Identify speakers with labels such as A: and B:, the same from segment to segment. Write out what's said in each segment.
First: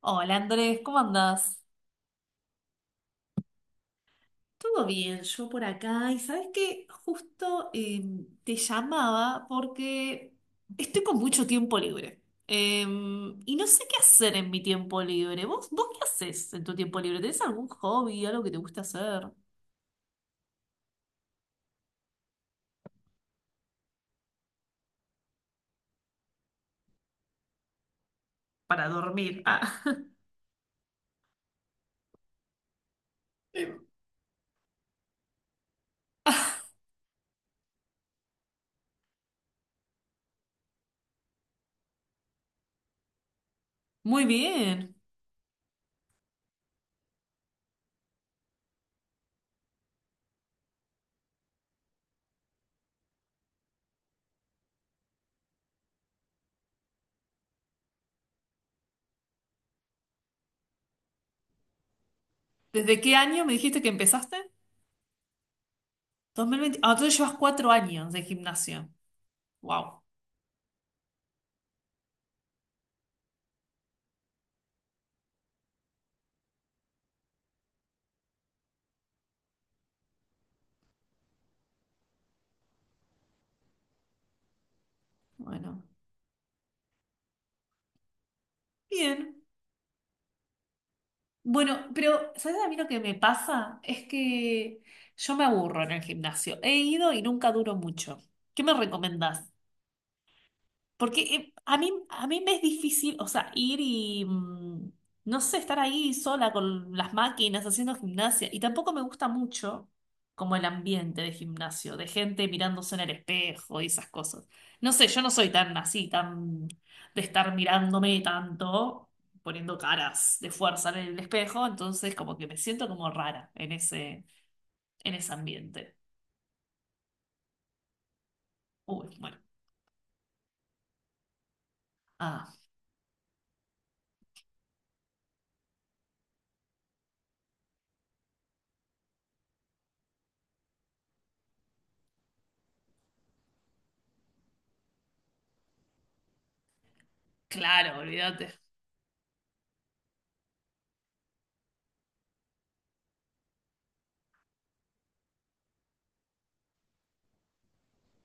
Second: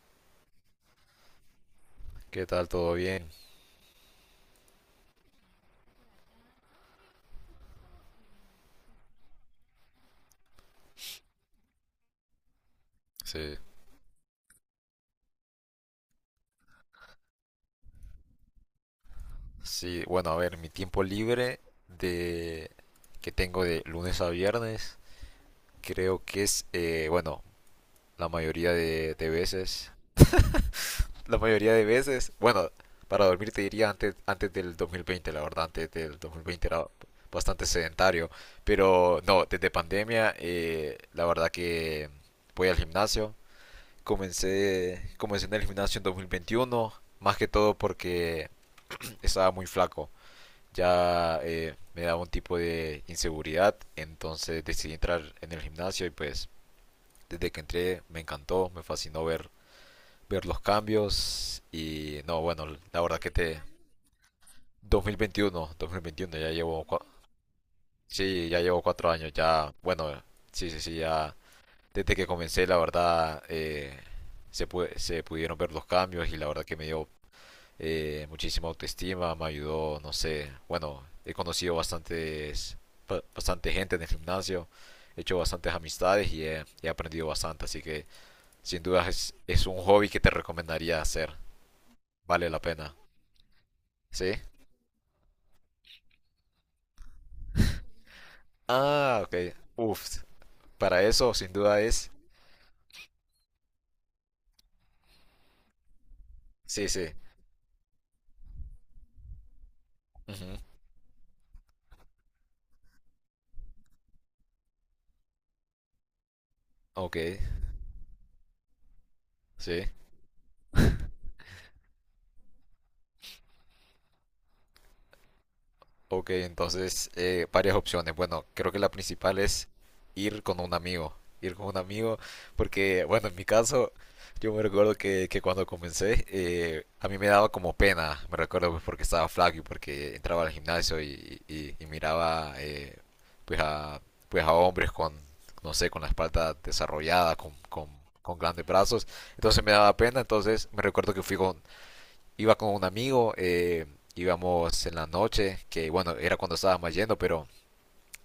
A: Hola Andrés, ¿cómo andás?
B: ¿Qué tal? ¿Todo bien?
A: Todo bien, yo por acá. Y sabes que justo te llamaba porque estoy con mucho tiempo libre. Y
B: Sí.
A: no sé qué hacer en mi tiempo libre. ¿Vos qué haces en tu tiempo libre? ¿Tenés algún hobby, algo que te guste hacer?
B: Sí, bueno, a ver, mi tiempo libre de que tengo de lunes a viernes, creo que es, bueno, la mayoría
A: Para
B: de
A: dormir. Ah.
B: veces. La mayoría de veces, bueno, para dormir te diría antes del 2020, la verdad, antes del 2020 era bastante sedentario, pero no, desde pandemia, la verdad que voy al gimnasio.
A: Muy bien.
B: Comencé en el gimnasio en 2021, más que todo porque estaba muy flaco. Ya me daba un tipo de inseguridad, entonces decidí entrar en el gimnasio y pues desde que entré me encantó, me fascinó ver los cambios y no, bueno,
A: ¿Desde
B: la
A: qué
B: verdad que
A: año me
B: te—
A: dijiste que empezaste?
B: dos mil veintiuno, ya
A: 2020.
B: llevo,
A: Ah, entonces llevas 4 años de
B: sí, ya llevo
A: gimnasio.
B: 4 años, ya,
A: Wow.
B: bueno, sí, sí, sí, ya desde que comencé la verdad, se, se pudieron ver los cambios y la verdad que me dio, muchísima autoestima, me ayudó, no sé, bueno, he conocido bastantes, bastante gente en el gimnasio, he hecho bastantes
A: Bueno,
B: amistades y he aprendido bastante, así que sin duda es,
A: bien.
B: es un hobby que te recomendaría hacer,
A: Bueno, pero
B: vale
A: ¿sabes
B: la
A: a mí lo
B: pena,
A: que me pasa? Es
B: ¿sí?
A: que yo me aburro en el gimnasio. He ido y nunca duro mucho. ¿Qué me
B: Ah, ok,
A: recomendás?
B: uff, para
A: Porque
B: eso sin
A: a
B: duda
A: mí,
B: es,
A: a mí me es difícil, o sea, ir y no sé, estar ahí sola
B: sí,
A: con las
B: sí,
A: máquinas haciendo gimnasia. Y tampoco me gusta mucho
B: ujú,
A: como el ambiente de gimnasio, de gente mirándose en el espejo y esas cosas. No sé, yo no soy tan así, tan
B: ok,
A: de estar mirándome tanto, poniendo
B: sí,
A: caras de fuerza en el espejo, entonces como que me siento como rara en ese ambiente.
B: ok, entonces, varias opciones. Bueno, creo que la
A: Uy, bueno.
B: principal es ir con un amigo. Ir con un amigo,
A: Ah,
B: porque, bueno, en mi caso, yo me recuerdo que cuando comencé, a mí me daba como pena. Me recuerdo, pues, porque estaba flaco y porque entraba al gimnasio y miraba, pues, a, pues a hombres con, no sé, con la espalda desarrollada,
A: claro,
B: con
A: olvídate.
B: grandes brazos. Entonces me daba pena. Entonces me recuerdo que fui con, iba con un amigo, íbamos en la noche, que bueno, era cuando estábamos yendo, pero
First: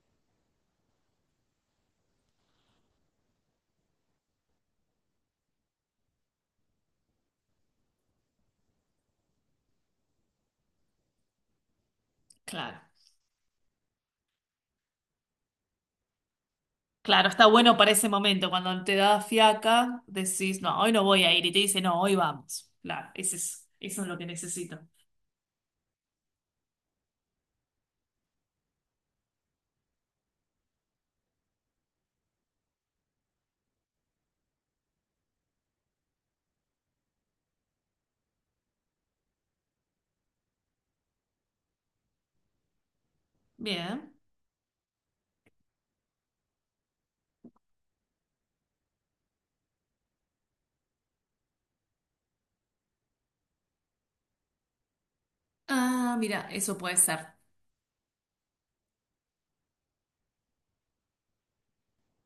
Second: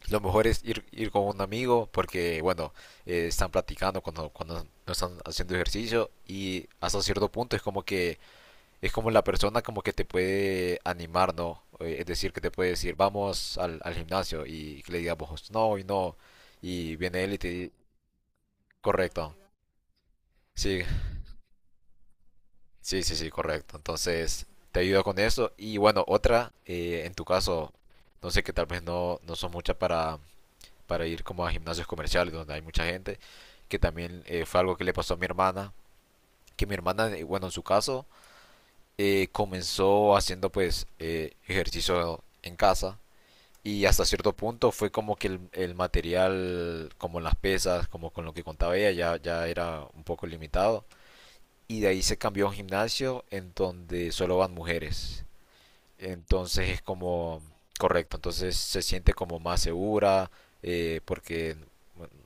B: lo mejor es ir con un amigo porque, bueno, están platicando cuando no están haciendo ejercicio y hasta cierto punto es como que es como la persona como que te puede animar, ¿no? Es decir, que te puede
A: Claro.
B: decir, vamos al gimnasio y que le digamos, no, y no, y viene
A: Claro,
B: él y
A: está
B: te dice,
A: bueno para ese momento, cuando te da
B: correcto.
A: fiaca, decís, no,
B: Sí,
A: hoy no voy a ir, y te dice, no, hoy vamos.
B: sí,
A: Claro,
B: sí, sí,
A: ese es,
B: correcto.
A: eso es lo que
B: Entonces,
A: necesito.
B: te ayudo con eso. Y bueno, otra, en tu caso, no sé, que tal vez no, no sos mucha para ir como a gimnasios comerciales donde hay mucha gente, que también fue algo que le pasó a mi hermana, que mi hermana, bueno, en su caso, comenzó haciendo, pues, ejercicio en casa y hasta
A: Bien.
B: cierto punto fue como que el material, como las pesas, como con lo que contaba ella, ya era un poco limitado y de ahí se cambió a un gimnasio en donde solo van mujeres.
A: Ah, mira,
B: Entonces
A: eso
B: es
A: puede ser.
B: como, correcto, entonces se siente como más segura, porque,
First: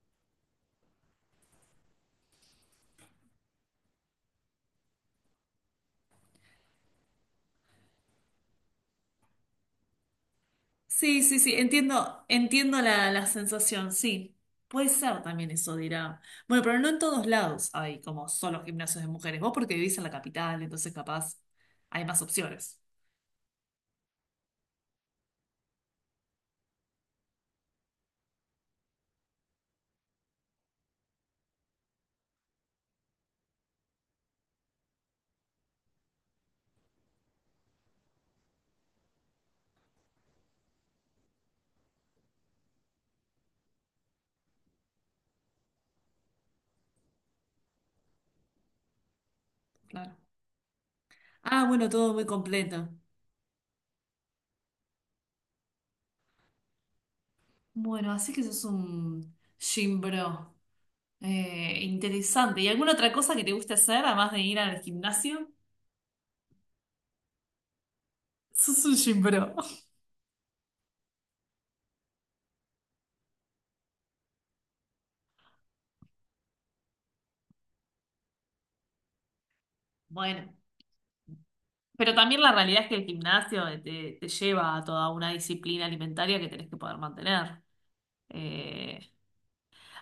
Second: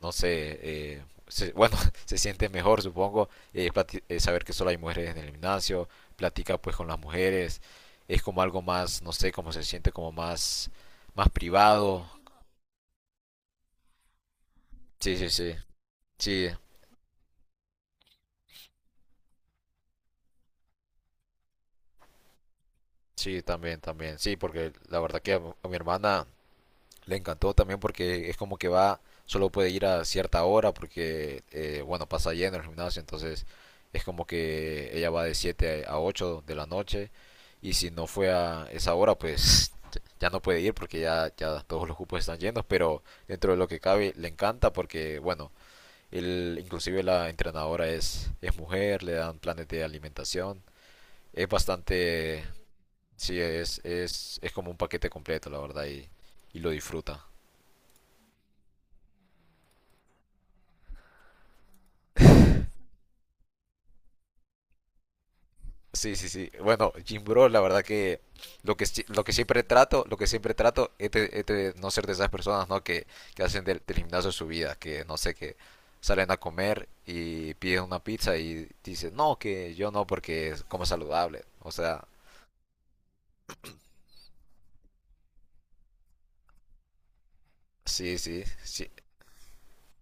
B: no sé, bueno, se siente mejor, supongo, saber que solo hay mujeres en el gimnasio, platica, pues, con las mujeres, es como algo más, no sé, como se siente como más,
A: Sí,
B: más
A: sí, sí,
B: privado.
A: entiendo, entiendo la sensación, sí. Puede
B: Sí,
A: ser
B: sí,
A: también
B: sí,
A: eso, dirá.
B: sí,
A: Bueno, pero no en todos lados hay como solo gimnasios de mujeres. Vos porque vivís en la capital, entonces capaz hay más opciones.
B: sí, también, también, sí, porque la verdad que a mi hermana le encantó también porque es como que va, solo puede ir a cierta hora porque, bueno, pasa lleno el gimnasio, entonces es como que ella va de 7 a 8 de la noche y si no fue a esa hora, pues, ya no puede ir porque ya todos los cupos están llenos, pero dentro de lo que cabe le encanta porque, bueno, él, inclusive la entrenadora es mujer, le dan planes de
A: Claro.
B: alimentación, es
A: Ah, bueno, todo muy
B: bastante,
A: completo.
B: sí, es como un paquete completo, la verdad, y lo disfruta.
A: Bueno, así que sos un gym bro. Interesante. ¿Y alguna otra cosa que te guste hacer, además de ir al gimnasio?
B: Sí, sí, sí. Bueno, Jim Bro, la verdad que lo
A: Sos
B: que,
A: un gym
B: lo que
A: bro.
B: siempre trato, lo que siempre trato es de no ser de esas personas, ¿no? Que hacen del gimnasio su vida, que no sé, que salen a comer y piden una pizza y dicen, no, que yo no porque
A: Bueno,
B: es como saludable. O sea,
A: pero también la realidad es que el gimnasio te lleva a toda una disciplina alimentaria que tenés que poder mantener.
B: sí, sí, sí.
A: Eh,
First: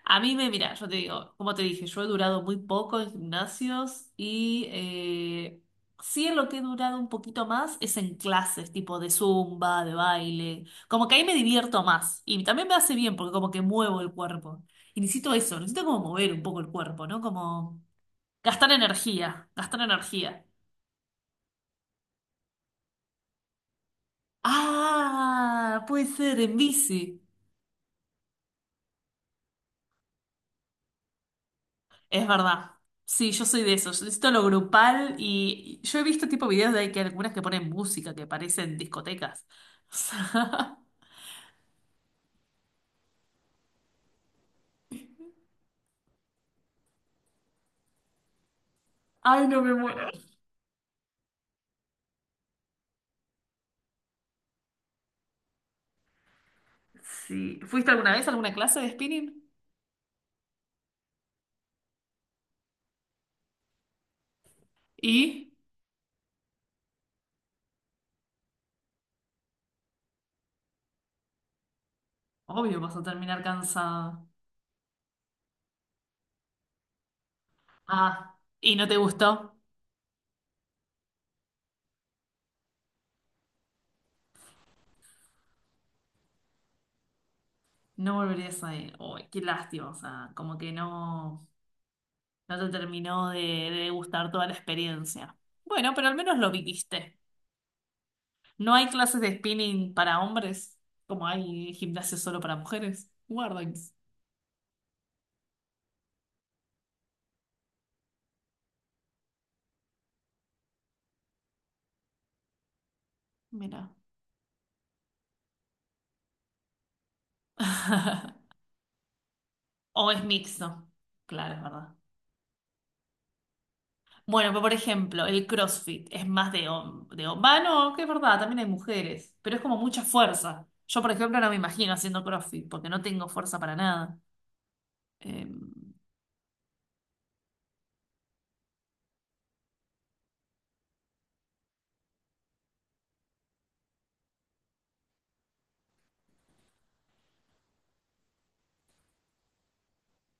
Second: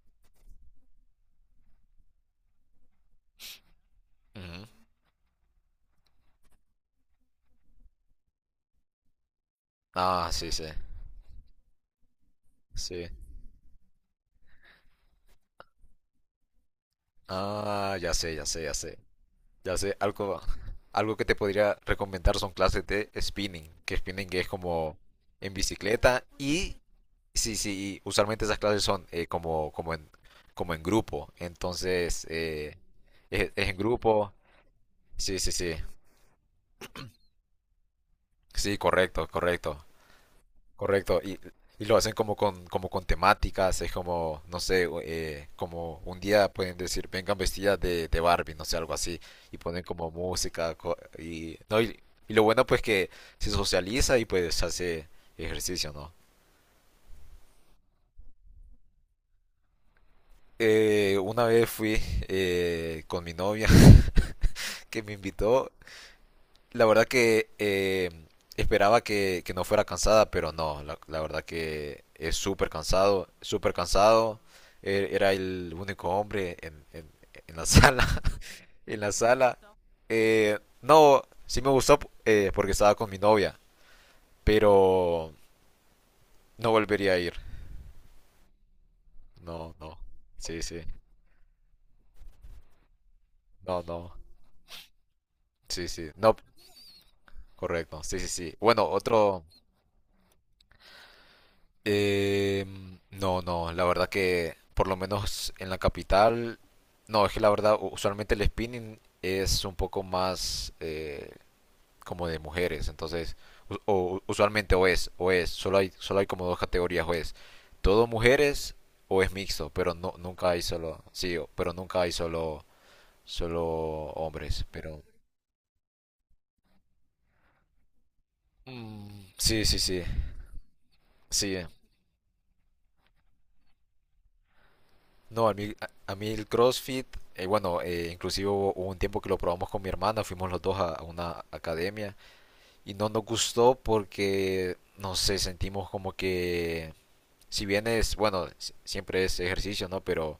A: Mira, yo te digo, como te dije, yo he durado muy poco en gimnasios y
B: Ujú.
A: sí en lo que he durado un poquito más es en clases, tipo de zumba, de
B: Ah, sí,
A: baile,
B: sí,
A: como que ahí me divierto más y también me hace
B: sí.
A: bien porque como que muevo el cuerpo. Y necesito eso, necesito como mover un poco el cuerpo, ¿no? Como
B: Ah, ya sé, ya sé,
A: gastar
B: ya sé.
A: energía,
B: Ya
A: gastar
B: sé, algo,
A: energía.
B: algo que te podría recomendar son clases de spinning, que spinning es como en
A: Ah, puede
B: bicicleta
A: ser en
B: y
A: bici.
B: sí, sí, y usualmente esas clases son, como, como en grupo, entonces,
A: Es verdad. Sí, yo soy
B: es
A: de
B: en
A: eso. Yo necesito
B: grupo,
A: lo grupal
B: sí, sí, sí,
A: y yo he visto tipo videos de ahí que algunas que ponen música que parecen
B: sí, correcto,
A: discotecas.
B: correcto,
A: O sea,
B: correcto, y lo hacen como con, temáticas, es como, no sé, como un día pueden decir, vengan vestidas de Barbie, no sé, algo así,
A: ay,
B: y
A: no me
B: ponen
A: muero.
B: como música, y, no, y lo bueno, pues, que se socializa y pues hace ejercicio, ¿no?
A: Sí. ¿Fuiste alguna vez a alguna clase de spinning?
B: Una vez fui, con mi novia, que me
A: Y
B: invitó, la verdad que, esperaba que no fuera cansada, pero no, la verdad que es súper
A: obvio vas a
B: cansado,
A: terminar
B: súper
A: cansada.
B: cansado. Era el único hombre en la sala,
A: Ah, ¿y no te
B: en la
A: gustó?
B: sala. No, sí me gustó, porque estaba con mi novia, pero no volvería a ir.
A: No volverías a ir. Uy, qué
B: No,
A: lástima. O
B: no.
A: sea, como
B: Sí,
A: que
B: sí.
A: no, no te terminó
B: No,
A: de
B: no.
A: gustar toda la experiencia.
B: Sí,
A: Bueno, pero
B: sí.
A: al
B: No,
A: menos lo viviste.
B: correcto. Sí, sí, sí.
A: No hay
B: Bueno,
A: clases de
B: otro—
A: spinning para hombres, como hay gimnasia solo para
B: Eh,
A: mujeres.
B: no, no, la
A: Guardians.
B: verdad que por lo menos en la capital, no, es que la verdad, usualmente el spinning es un poco más, como de mujeres, entonces,
A: Mira.
B: usualmente o es, solo hay como dos categorías: o es todo mujeres o es mixto, pero
A: O
B: no,
A: es
B: nunca hay
A: mixto.
B: solo, sí,
A: Claro, es
B: pero
A: verdad.
B: nunca hay solo
A: Bueno, pero
B: hombres,
A: por
B: pero
A: ejemplo, el CrossFit es más Va, no, que es verdad, también hay
B: mm,
A: mujeres, pero es
B: sí,
A: como
B: sí,
A: mucha
B: sí,
A: fuerza. Yo, por ejemplo, no me
B: sí.
A: imagino haciendo CrossFit porque no tengo fuerza para nada. Eh,
B: No, a mí el CrossFit, bueno, inclusive hubo un tiempo que lo probamos con mi hermana, fuimos los dos a una academia y no nos gustó porque, no sé, sentimos como que, si bien es, bueno, siempre es ejercicio, ¿no? Pero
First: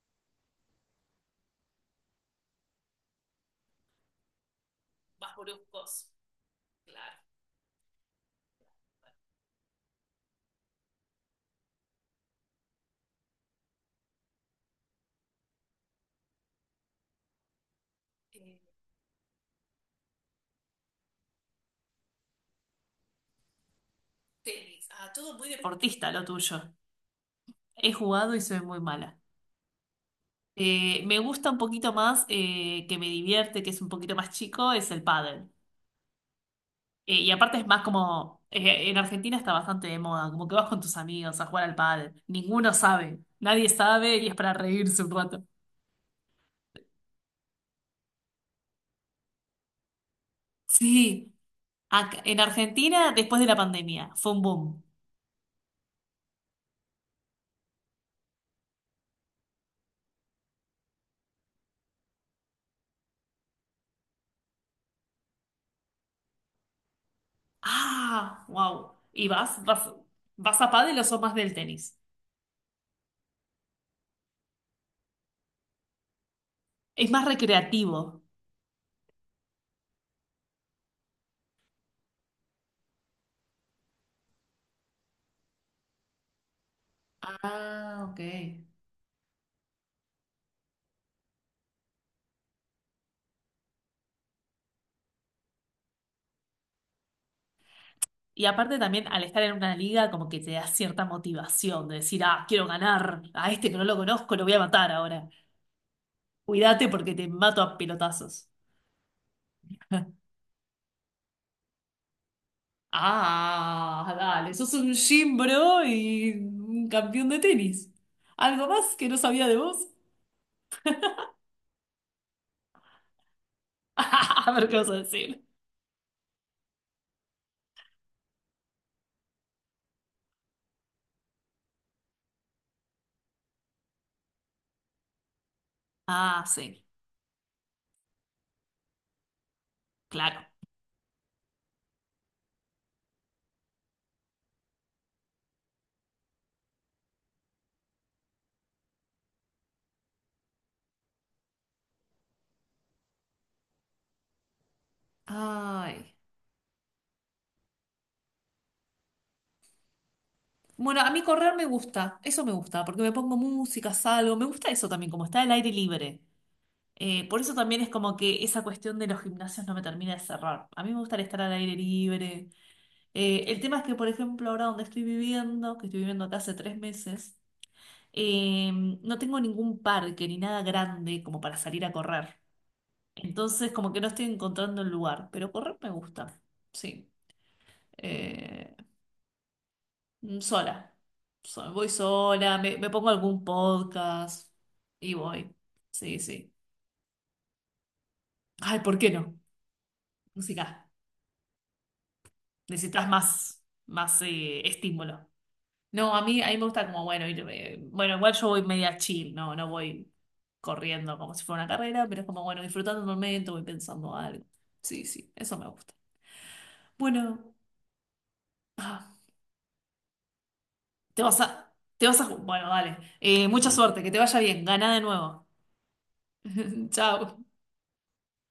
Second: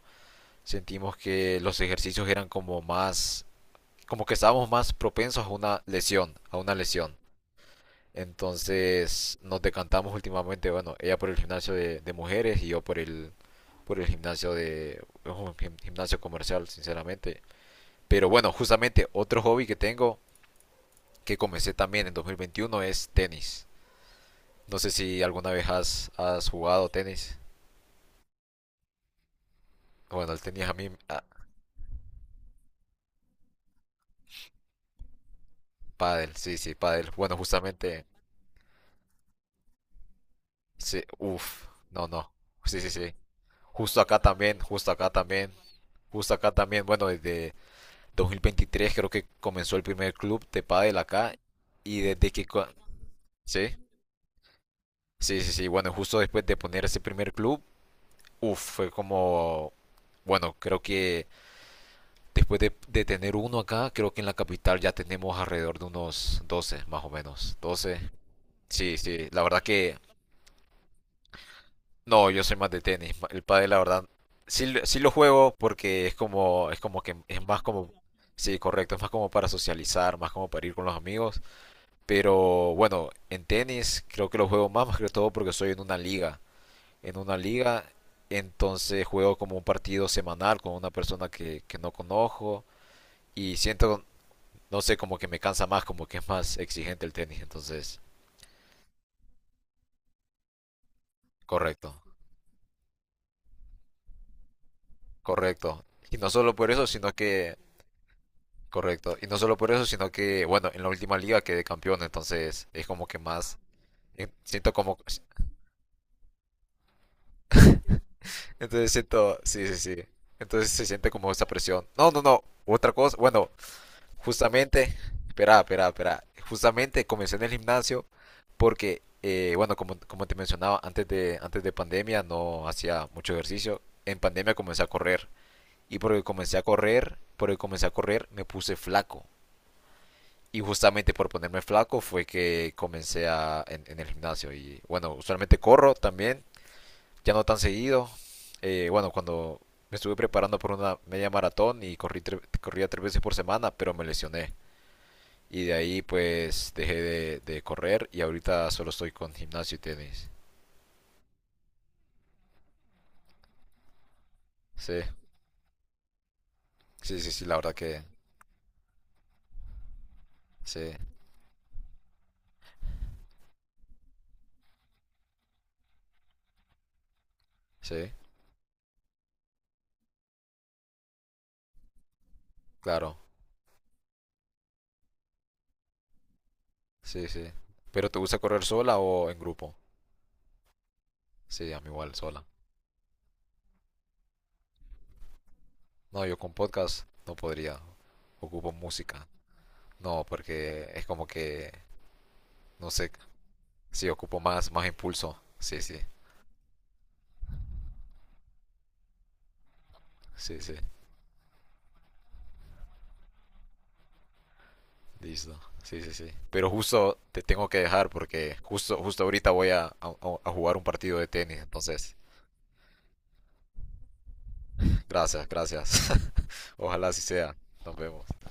B: sentimos que los ejercicios eran como más, como que estábamos más
A: más
B: propensos a una
A: bruscos,
B: lesión, a una lesión.
A: claro.
B: Entonces nos decantamos últimamente, bueno, ella por el gimnasio de mujeres y yo por el, por el gimnasio de un gimnasio comercial, sinceramente. Pero bueno,
A: Eh,
B: justamente otro hobby que tengo, que comencé también en 2021, es tenis. No
A: Tenis,
B: sé
A: ah,
B: si
A: todo muy
B: alguna vez
A: deportista
B: has,
A: lo
B: has
A: tuyo.
B: jugado tenis.
A: He jugado y soy muy mala.
B: Bueno, el tenis, a mí,
A: Me
B: ah,
A: gusta un poquito más, que me divierte, que es un poquito más chico, es el pádel.
B: pádel, sí, sí, pádel.
A: Y
B: Bueno,
A: aparte es más
B: justamente,
A: como, en Argentina está bastante de moda, como que vas con tus
B: sí,
A: amigos a jugar
B: uff,
A: al
B: no,
A: pádel.
B: no,
A: Ninguno
B: sí, sí, sí.
A: sabe, nadie
B: Justo
A: sabe
B: acá
A: y es para
B: también, justo
A: reírse
B: acá
A: un rato.
B: también, justo acá también. Bueno, desde 2023 creo que comenzó el primer club de pádel
A: Sí,
B: acá, y
A: ac-
B: desde
A: en
B: que,
A: Argentina después de la
B: sí.
A: pandemia fue un boom.
B: Sí, sí, sí. Bueno, justo después de poner ese primer club, uff, fue como, bueno, creo que después de tener uno acá, creo que en la capital ya tenemos alrededor de unos 12, más o menos. 12.
A: Ah,
B: Sí,
A: wow. ¿Y
B: sí. La verdad
A: vas, vas,
B: que,
A: vas a pádel o sos más del tenis?
B: no, yo soy más de tenis. El pádel, la verdad, sí, sí lo juego porque es como
A: Es
B: que
A: más
B: es más como,
A: recreativo.
B: sí, correcto, es más como para socializar, más como para ir con los amigos. Pero bueno, en tenis creo que lo juego más, más que todo porque soy en una liga. En una liga,
A: Ah, ok.
B: entonces juego como un partido semanal con una persona que no conozco y siento, no sé, como que me cansa más, como que es más exigente el tenis, entonces,
A: Y aparte también al estar en una liga como que te da cierta motivación de
B: correcto,
A: decir, ah, quiero ganar, a este que no lo conozco lo voy a matar ahora.
B: correcto. Y no solo por eso,
A: Cuídate
B: sino
A: porque te
B: que,
A: mato a pelotazos.
B: correcto, y no solo por eso, sino que, bueno, en la última liga quedé campeón, entonces es como que más,
A: Ah, dale,
B: siento
A: sos un
B: como,
A: gym bro y un campeón de tenis. ¿Algo
B: entonces
A: más que no
B: siento,
A: sabía de
B: sí, sí,
A: vos?
B: sí, entonces se siente como esa presión. No, no, no, otra cosa, bueno,
A: A ver qué vas a
B: justamente,
A: decir.
B: espera, espera, espera. Justamente comencé en el gimnasio porque, bueno, como, como te mencionaba, antes de pandemia no hacía mucho ejercicio. En pandemia comencé a correr. Y porque
A: Ah,
B: comencé a
A: sí,
B: correr, porque comencé a correr, me puse flaco.
A: claro.
B: Y justamente por ponerme flaco fue que comencé en el gimnasio. Y bueno, usualmente corro también, ya no tan seguido. Bueno, cuando me estuve preparando por una media maratón y corrí, corría 3 veces por semana, pero me lesioné. Y de ahí,
A: Ay.
B: pues, dejé de correr y ahorita solo estoy con gimnasio y tenis.
A: Bueno, a mí correr me gusta, eso me gusta, porque me pongo música, salgo, me gusta eso
B: Sí,
A: también, como está el aire libre.
B: sí, sí,
A: Por
B: sí,
A: eso
B: la verdad
A: también es
B: que
A: como que esa cuestión de los gimnasios no me termina de cerrar. A mí
B: sí,
A: me gustaría estar al aire libre. El tema es que, por ejemplo, ahora donde estoy viviendo, que estoy viviendo acá hace 3 meses,
B: sí,
A: eh, no tengo ningún parque ni nada grande como para salir a correr.
B: claro,
A: Entonces, como que no estoy encontrando el lugar, pero correr me gusta, sí.
B: sí, sí. ¿Pero te gusta correr
A: Eh,
B: sola o en grupo?
A: Sola.
B: Sí, a mí
A: Voy
B: igual, sola.
A: sola, me pongo algún podcast y voy. Sí,
B: No, yo
A: sí.
B: con podcast no podría. Ocupo
A: Ay, ¿por qué
B: música.
A: no?
B: No,
A: Música.
B: porque es como que, no
A: Necesitas
B: sé,
A: más,
B: sí,
A: más
B: ocupo
A: eh,
B: más, más
A: estímulo.
B: impulso. Sí, sí,
A: No, a mí me gusta como, bueno, ir, bueno, igual yo voy media chill, no, no voy
B: sí, sí.
A: corriendo como si fuera una carrera, pero es como, bueno, disfrutando el momento, voy pensando algo. Sí, sí, eso
B: Listo.
A: me gusta.
B: Sí, sí, sí. Pero justo
A: Bueno,
B: te tengo que dejar porque
A: ah,
B: justo ahorita voy a jugar un partido
A: te
B: de
A: vas
B: tenis.
A: a, te
B: Entonces,
A: vas a, bueno, dale. Mucha suerte, que te vaya bien, gana de nuevo.
B: gracias, gracias. Ojalá así
A: Chao.
B: sea. Nos vemos.